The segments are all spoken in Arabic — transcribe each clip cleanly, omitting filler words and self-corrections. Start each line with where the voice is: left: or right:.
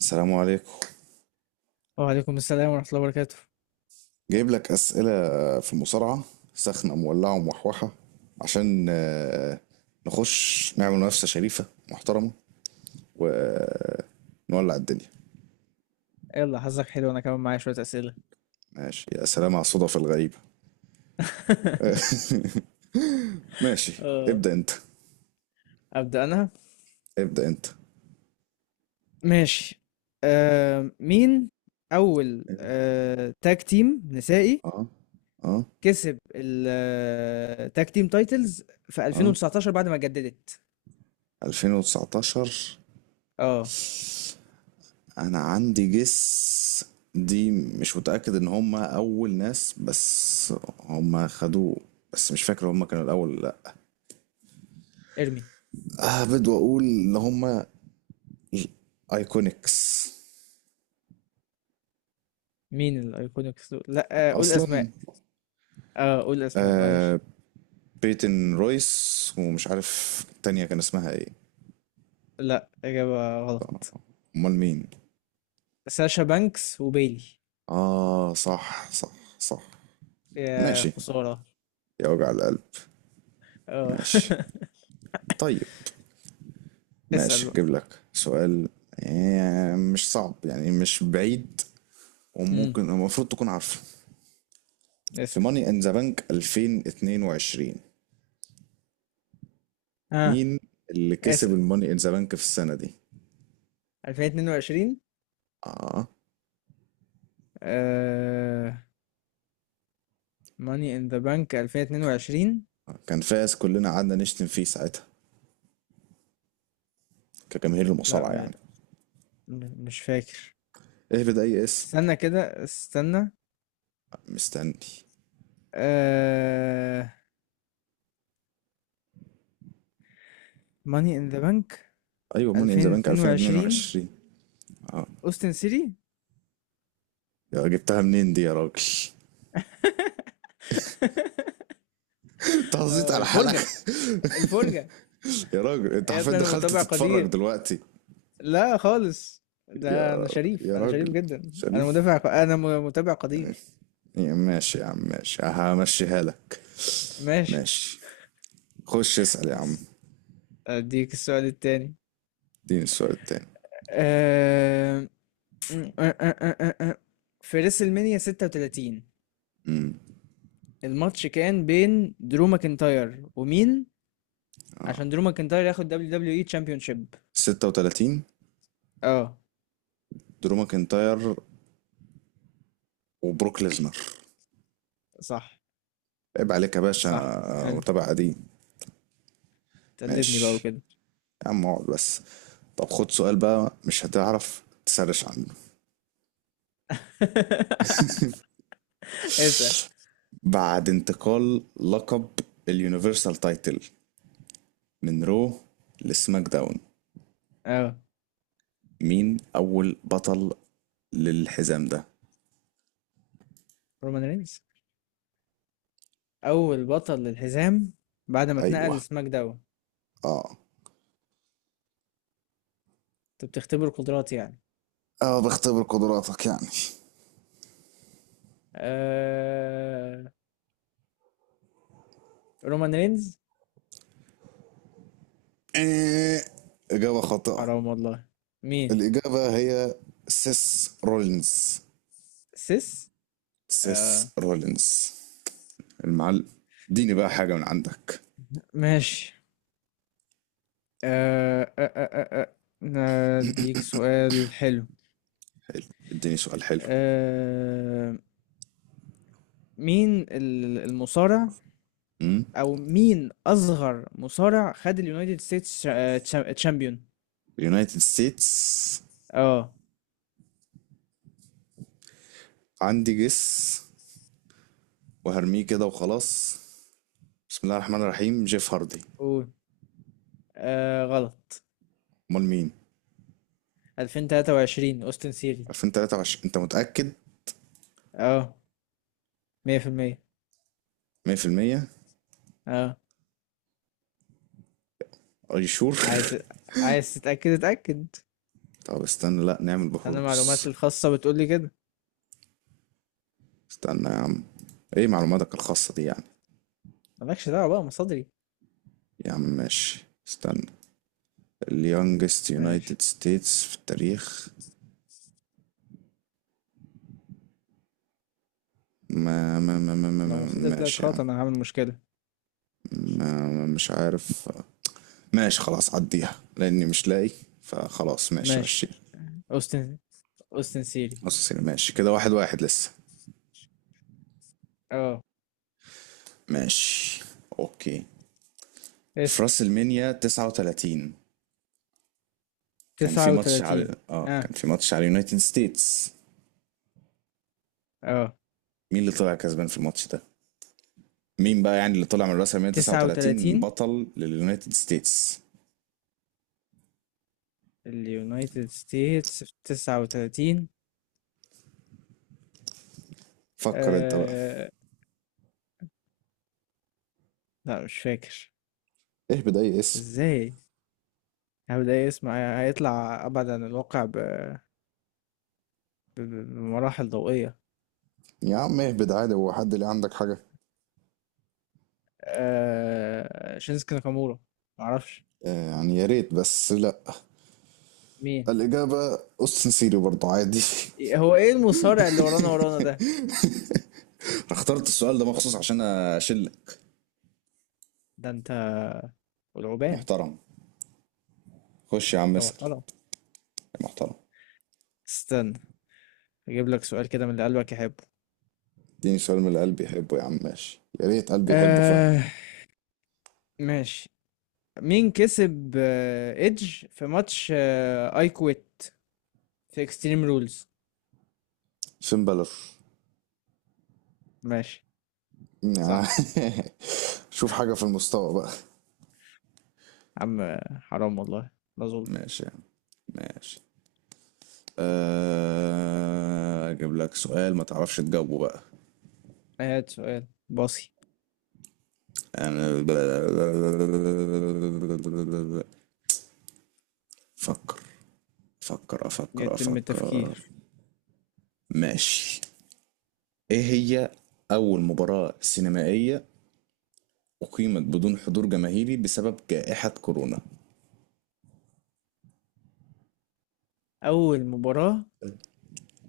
right: السلام عليكم.
left: وعليكم السلام ورحمة الله وبركاته.
right: جايب لك أسئلة في المصارعة سخنة مولعة ومحوحة عشان نخش نعمل منافسة شريفة محترمة ونولع الدنيا.
left: يلا حظك حلو، انا كمان معايا شوية أسئلة.
right: ماشي، يا سلام على الصدف الغريبة. ماشي،
left: آه،
right: ابدأ انت،
left: أبدأ انا.
right: ابدأ انت.
left: ماشي. مين اول تاج تيم نسائي
right: اه، اه،
left: كسب التاج تيم تايتلز في
right: اه،
left: 2019 بعد ما جددت؟
right: 2019.
left: اه.
right: انا عندي جس دي، مش متأكد ان هم اول ناس بس هم خدوه، بس مش فاكر هم كانوا الاول ولا لا.
left: ارمي.
right: اهبد واقول ان هما ايكونكس
left: مين الايكونيكس دول؟ لا، قول
right: اصلا.
left: اسماء. اه قول اسماء معلش.
right: آه، بيتن رويس ومش عارف التانية كان اسمها ايه.
left: لا، إجابة غلط.
right: امال مين؟
left: ساشا بانكس وبيلي.
right: اه، صح صح صح.
left: يا
right: ماشي،
left: خسارة.
right: يا وجع القلب.
left: اه.
right: ماشي، طيب. ماشي،
left: اسأل.
right: اجيب لك سؤال. مش صعب يعني، مش بعيد،
left: بقى
right: وممكن المفروض تكون عارفه. في
left: اسأل.
right: ماني ان ذا بانك 2022،
left: اه
right: مين اللي كسب
left: اسأل.
right: الماني ان ذا بانك في السنة دي؟
left: 2022.
right: اه،
left: آه... ماني ان ذا بانك 2022.
right: كان فاز كلنا قعدنا نشتم فيه ساعتها، كجماهير
left: لا،
right: المصارعة يعني.
left: مش فاكر.
right: اهبد اي اسم.
left: استنى كده استنى.
right: مستني.
left: آه... ماني ان ذا بانك
right: ايوه، موني ان ذا بانك
left: 2022.
right: 2022. اه،
left: اوستن سيتي.
right: يا جبتها منين دي يا راجل! انت هزيت على حالك.
left: الفرجة الفرجة.
right: يا راجل، انت
left: يا
right: حرفيا
left: ابني، انا
right: دخلت
left: متابع
right: تتفرج
left: قدير.
right: دلوقتي.
left: لا خالص، ده
right: يا
left: انا شريف،
right: يا
left: انا
right: راجل،
left: شريف جدا، انا
right: شريف،
left: مدافع ق- انا م- متابع قدير.
right: يا ماشي يا عم، ماشي، همشيها لك.
left: ماشي.
right: ماشي، خش اسأل يا عم.
left: بس اديك السؤال التاني.
right: اديني السؤال التاني.
left: آه، آه، آه، آه، آه. آه. في ريسل مانيا 36
right: امم،
left: الماتش كان بين درو ماكنتاير ومين، عشان درو ماكنتاير ياخد دبليو دبليو اي تشامبيونشيب؟
right: 36،
left: اه
right: درو ماكنتاير وبروك ليزنر.
left: صح
right: عيب عليك يا باشا.
left: صح، حلو.
right: متابع قديم.
left: تقلدني بقى
right: ماشي
left: وكده.
right: يا عم، اقعد بس. طب خد سؤال بقى مش هتعرف تسرش عنه.
left: اسأل.
right: بعد انتقال لقب اليونيفرسال تايتل من رو لسماك داون،
left: اه،
right: مين اول بطل للحزام ده؟
left: رومان رينز اول بطل للحزام بعد ما اتنقل
right: ايوه.
left: لسماك داون.
right: اه
left: انت بتختبر قدراتي يعني.
right: اه، بختبر قدراتك يعني.
left: آه... رومان رينز.
right: إيه، اجابه خاطئه.
left: حرام والله. مين؟
right: الاجابه هي سيس رولينز.
left: سيس. آه...
right: سيس رولينز المعلم. اديني بقى حاجة من عندك.
left: ماشي. آه، آه، آه، آه، اديك سؤال حلو.
right: اديني سؤال حلو.
left: آه، مين المصارع،
right: امم،
left: او مين اصغر مصارع خد اليونايتد ستيتس تشامبيون؟
right: اليونايتد ستيتس.
left: اه
right: عندي جس وهرميه كده وخلاص. بسم الله الرحمن الرحيم، جيف هاردي.
left: قول. غلط.
right: امال مين؟
left: 2023 اوستن سيري.
right: 2023؟ انت متأكد 100%؟
left: اه، 100%. اه.
right: ار يو شور؟
left: عايز عايز تتأكد اتأكد.
right: طب استنى، لا نعمل
left: انا
right: بحوث.
left: معلوماتي الخاصة بتقول لي كده.
right: استنى يا عم، ايه معلوماتك الخاصة دي يعني؟
left: مالكش دعوة بقى، مصادري.
right: يا عم ماشي، استنى. اليونجست
left: ماشي.
right: يونايتد ستيتس في التاريخ.
left: لو مصادري طلعت
right: ماشي يا عم.
left: غلط انا هعمل مشكلة.
right: مش عارف، ماشي خلاص، عديها لاني مش لاقي، فخلاص ماشي ماشي.
left: ماشي. اوستن أوستن سيري.
right: اساسين، ماشي كده، واحد واحد لسه.
left: اه
right: ماشي، اوكي. في
left: اسأل.
right: راس المنيا 39، كان في
left: تسعة
right: ماتش
left: وتلاتين
right: على اه،
left: اه
right: كان في ماتش على يونايتد ستيتس،
left: اه.
right: مين اللي طلع كسبان في الماتش ده؟ مين بقى يعني اللي طلع من راس المنيا
left: تسعة
right: 39
left: وتلاتين
right: بطل لليونايتد ستيتس؟
left: اليونايتد ستيتس في 39.
right: فكر انت بقى.
left: آه. لا مش فاكر.
right: اهبد اي اسم،
left: ازاي هبدأ إيه؟ اسمع هيطلع أبعد عن الواقع بمراحل ضوئية.
right: يا عم اهبد عادي، هو حد اللي عندك حاجة؟
left: آه. شينسكي ناكامورا. معرفش.
right: آه، يعني يا ريت، بس لا.
left: مين؟
right: الإجابة أوستن سيري برضه، عادي.
left: هو ايه المصارع اللي ورانا ورانا ده؟
right: أنا اخترت السؤال ده مخصوص عشان اشلك،
left: ده انت والعوبان.
right: محترم. خش يا عم
left: انت
right: اسأل،
left: محترم.
right: يا محترم.
left: استنى، اجيب لك سؤال كده من اللي قلبك يحبه.
right: اديني سؤال من اللي قلبي يحبه يا عم، ماشي، يا ريت قلبي يحبه فعلا.
left: آه. ماشي. مين كسب ايدج في ماتش اي كويت في اكستريم رولز؟
right: فين بلر.
left: ماشي. صح.
right: شوف حاجة في المستوى بقى.
left: عم حرام والله، ما اظن.
right: ماشي يا عم، ماشي. اجيب لك سؤال ما تعرفش تجاوبه بقى.
left: هات سؤال باصي.
right: انا فكر، فكر، افكر
left: يتم
right: افكر.
left: التفكير.
right: ماشي. ايه هي اول مباراة سينمائية أقيمت بدون حضور جماهيري بسبب جائحة كورونا؟
left: اول مباراة.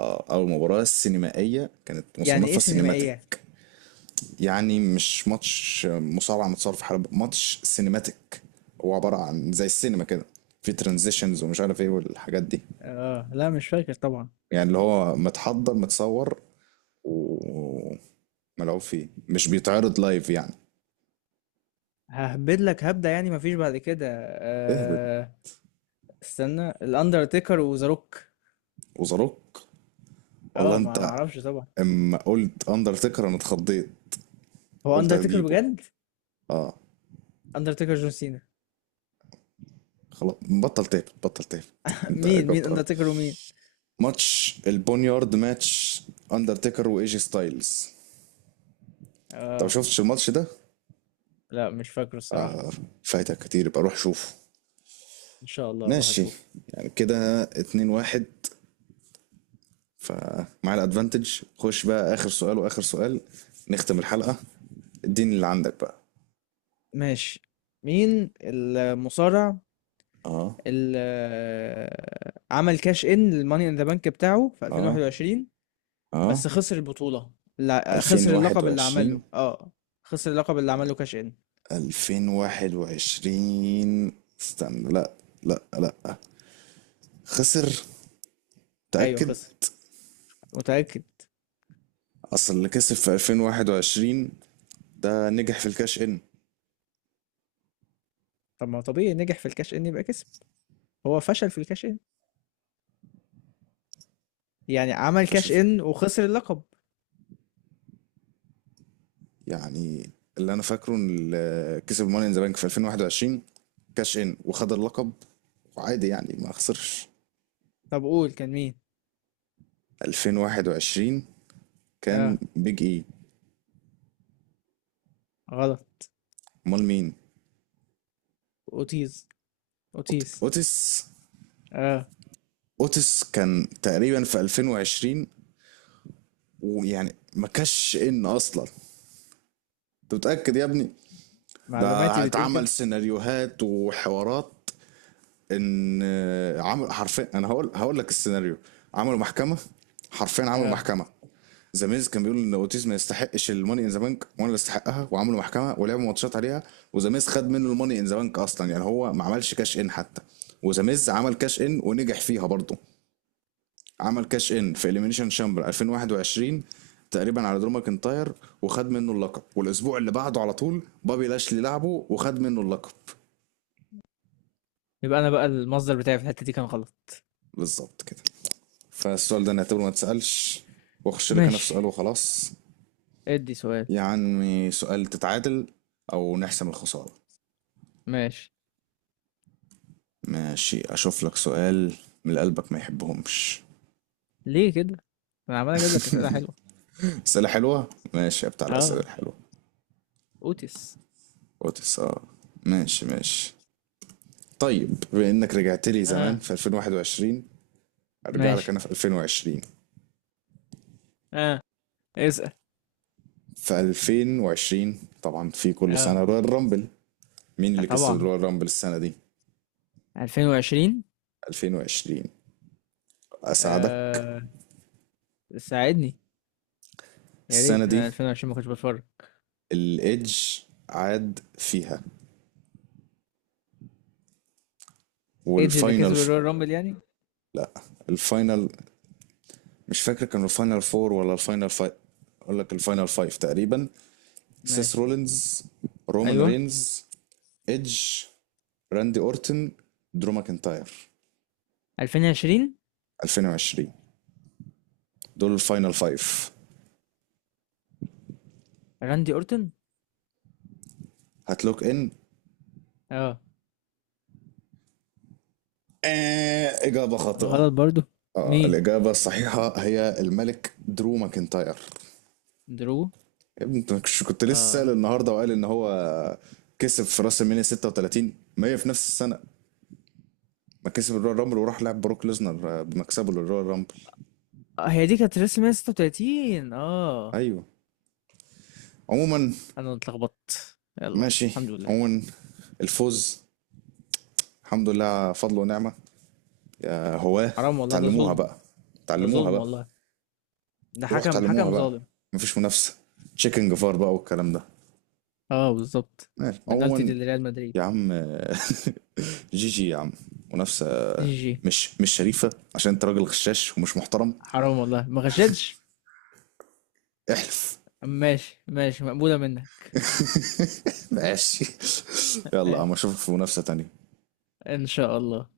right: أو المباراة السينمائية كانت
left: يعني ايه
right: مصنفة
left: سينمائية؟
right: سينماتيك. يعني مش ماتش مصارعة متصور في حلبة، ماتش سينماتيك، هو عبارة عن زي السينما كده، في ترانزيشنز ومش عارف ايه والحاجات دي.
left: اه لا مش فاكر طبعا.
right: يعني اللي هو متحضر، متصور وملعوب فيه، مش بيتعرض لايف يعني.
left: ههبد لك هبدة، يعني مفيش بعد كده.
right: اهبط.
left: آه. استنى، الاندرتيكر وذا روك.
right: وزاروك، والله
left: اه، ما ما
right: انت.
left: اعرفش طبعا.
right: اما قلت اندرتيكر انا اتخضيت،
left: هو
right: قلت
left: اندرتيكر
right: هتجيبه.
left: بجد؟
right: اه،
left: اندرتيكر جون سينا.
right: خلاص. بطل تاب، بطل تاب. انت
left: مين
right: جبت
left: اندرتيكر ومين؟
right: ماتش البونيارد، ماتش اندرتيكر وايجي ستايلز. انت ما
left: اه
right: شفتش الماتش ده؟
left: لا مش فاكره الصراحة.
right: فايتك كتير، يبقى روح شوفه.
left: إن شاء الله أروح
right: ماشي.
left: أشوف.
right: يعني كده اتنين واحد، فمع الادفانتج خش بقى اخر سؤال، واخر سؤال نختم الحلقة. اديني اللي عندك بقى.
left: ماشي. مين المصارع
right: اه،
left: اللي عمل كاش إن للماني إن ذا بانك بتاعه في
right: اه،
left: 2021
right: اه،
left: بس خسر البطولة؟ لا، خسر اللقب اللي
right: 2021.
left: عمله، اه. خسر اللقب اللي عمله كاش إن.
right: 2021، استنى، لا لا لا، خسر،
left: أيوه
right: تأكد.
left: خسر. متأكد.
right: اصل اللي كسب في 2021 ده نجح في الكاش ان.
left: طب ما هو طبيعي نجح في الكاش إن يبقى كسب. هو فشل في الكاش إن، يعني عمل
right: فشل
left: كاش
right: في
left: إن وخسر اللقب.
right: يعني اللي انا فاكره ان اللي كسب ماني ان ذا بانك في 2021 كاش ان وخد اللقب، وعادي يعني ما خسرش.
left: طب قول كان مين.
right: 2021، كان
left: اه
right: بيج اي.
left: غلط.
right: امال مين؟
left: أوتيز، أوتيز.
right: اوتس.
left: اه،
right: اوتس كان تقريبا في 2020، ويعني ما كاش ان اصلا. انت متاكد يا ابني؟
left: معلوماتي
right: ده
left: بتقول
right: اتعمل
left: كده.
right: سيناريوهات وحوارات ان عمل حرفيا، انا هقول لك السيناريو. عملوا محكمه، حرفيا عملوا
left: اه
right: محكمه. زاميز كان بيقول ان اوتيز ما يستحقش الماني ان ذا بانك، وانا اللي استحقها، وعملوا محكمه ولعبوا ماتشات عليها. وزاميز خد منه الماني ان ذا بانك اصلا، يعني هو ما عملش كاش ان حتى. وزاميز عمل كاش ان ونجح فيها برضه. عمل كاش ان في اليمينيشن شامبر 2021 تقريبا على درو ماكنتاير، وخد منه اللقب، والاسبوع اللي بعده على طول بابي لاشلي لعبه وخد منه اللقب.
left: يبقى انا بقى المصدر بتاعي في الحته دي كان غلط.
right: بالظبط كده. فالسؤال ده نعتبره ما اتسألش، واخش لك انا في
left: ماشي،
right: سؤال وخلاص.
left: ادي سؤال.
right: يا عمي، سؤال تتعادل او نحسم الخسارة.
left: ماشي.
right: ماشي، اشوف لك سؤال من اللي قلبك ما يحبهمش.
left: ليه كده؟ انا عمال اجيب لك اسئله حلوه.
right: اسئلة حلوة؟ ماشي، يا بتاع الاسئلة
left: اه،
right: الحلوة.
left: اوتس.
right: اوتس؟ اه، ماشي ماشي. طيب بما انك رجعت لي زمان
left: اه
right: في 2021، ارجع لك
left: ماشي.
right: انا في 2020.
left: اه اسال.
right: في 2020 طبعا في كل
left: اه
right: سنة رويال رامبل، مين اللي كسب
left: طبعا.
right: رويال رامبل السنة دي،
left: 2020.
right: 2020؟ اساعدك.
left: آه، ساعدني. يا ريت،
right: السنة دي
left: انا 2020 ما كنتش بتفرج.
right: الايدج عاد فيها،
left: ايدج اللي
right: والفاينل
left: كسب الرويال رامبل يعني؟
right: لا، الفاينل، مش فاكر كانوا الفاينل فور ولا الفاينل فايف، اقول لك الفاينل فايف تقريبا: سيس
left: ماشي.
right: رولينز، رومان
left: ايوه.
right: رينز، ايدج، راندي اورتن، درو ماكنتاير.
left: 2020
right: 2020. دول الفاينل فايف.
left: راندي اورتون.
right: هتلوك ان.
left: اه
right: آه، اجابه خاطئه.
left: غلط برضو.
right: اه،
left: مين؟
right: الاجابه الصحيحه هي الملك درو ماكنتاير.
left: درو.
right: يا ابني انت مش كنت لسه
left: اه.
right: سأل النهارده وقال ان هو كسب في راس المينيا 36؟ ما هي في نفس السنه ما كسب الرويال رامبل، وراح لعب بروك ليزنر بمكسبه للرويال رامبل.
left: هي دي كانت رسم 136 اه.
right: ايوه، عموما.
left: أنا اتلخبطت، يلا
right: ماشي،
left: الحمد لله.
right: عموما، الفوز الحمد لله فضل ونعمه. هواه.
left: حرام والله ده
right: تعلموها
left: ظلم.
right: بقى،
left: ده
right: تعلموها
left: ظلم
right: بقى.
left: والله. ده
right: روح
left: حكم،
right: تعلموها
left: حكم
right: بقى،
left: ظالم.
right: مفيش منافسه، تشيكن جفار بقى والكلام ده.
left: اه بالظبط.
right: ماشي،
left: بنالتي
right: عموما،
left: دي لريال مدريد.
right: يا عم. جي جي يا عم. منافسة
left: جي جي.
right: مش شريفة، عشان انت راجل غشاش ومش محترم.
left: حرام والله ما غشتش.
right: احلف.
left: ماشي ماشي، مقبولة منك.
right: ماشي. يلا يا عم،
left: ماشي،
right: اشوفك في منافسة تانية.
left: إن شاء الله.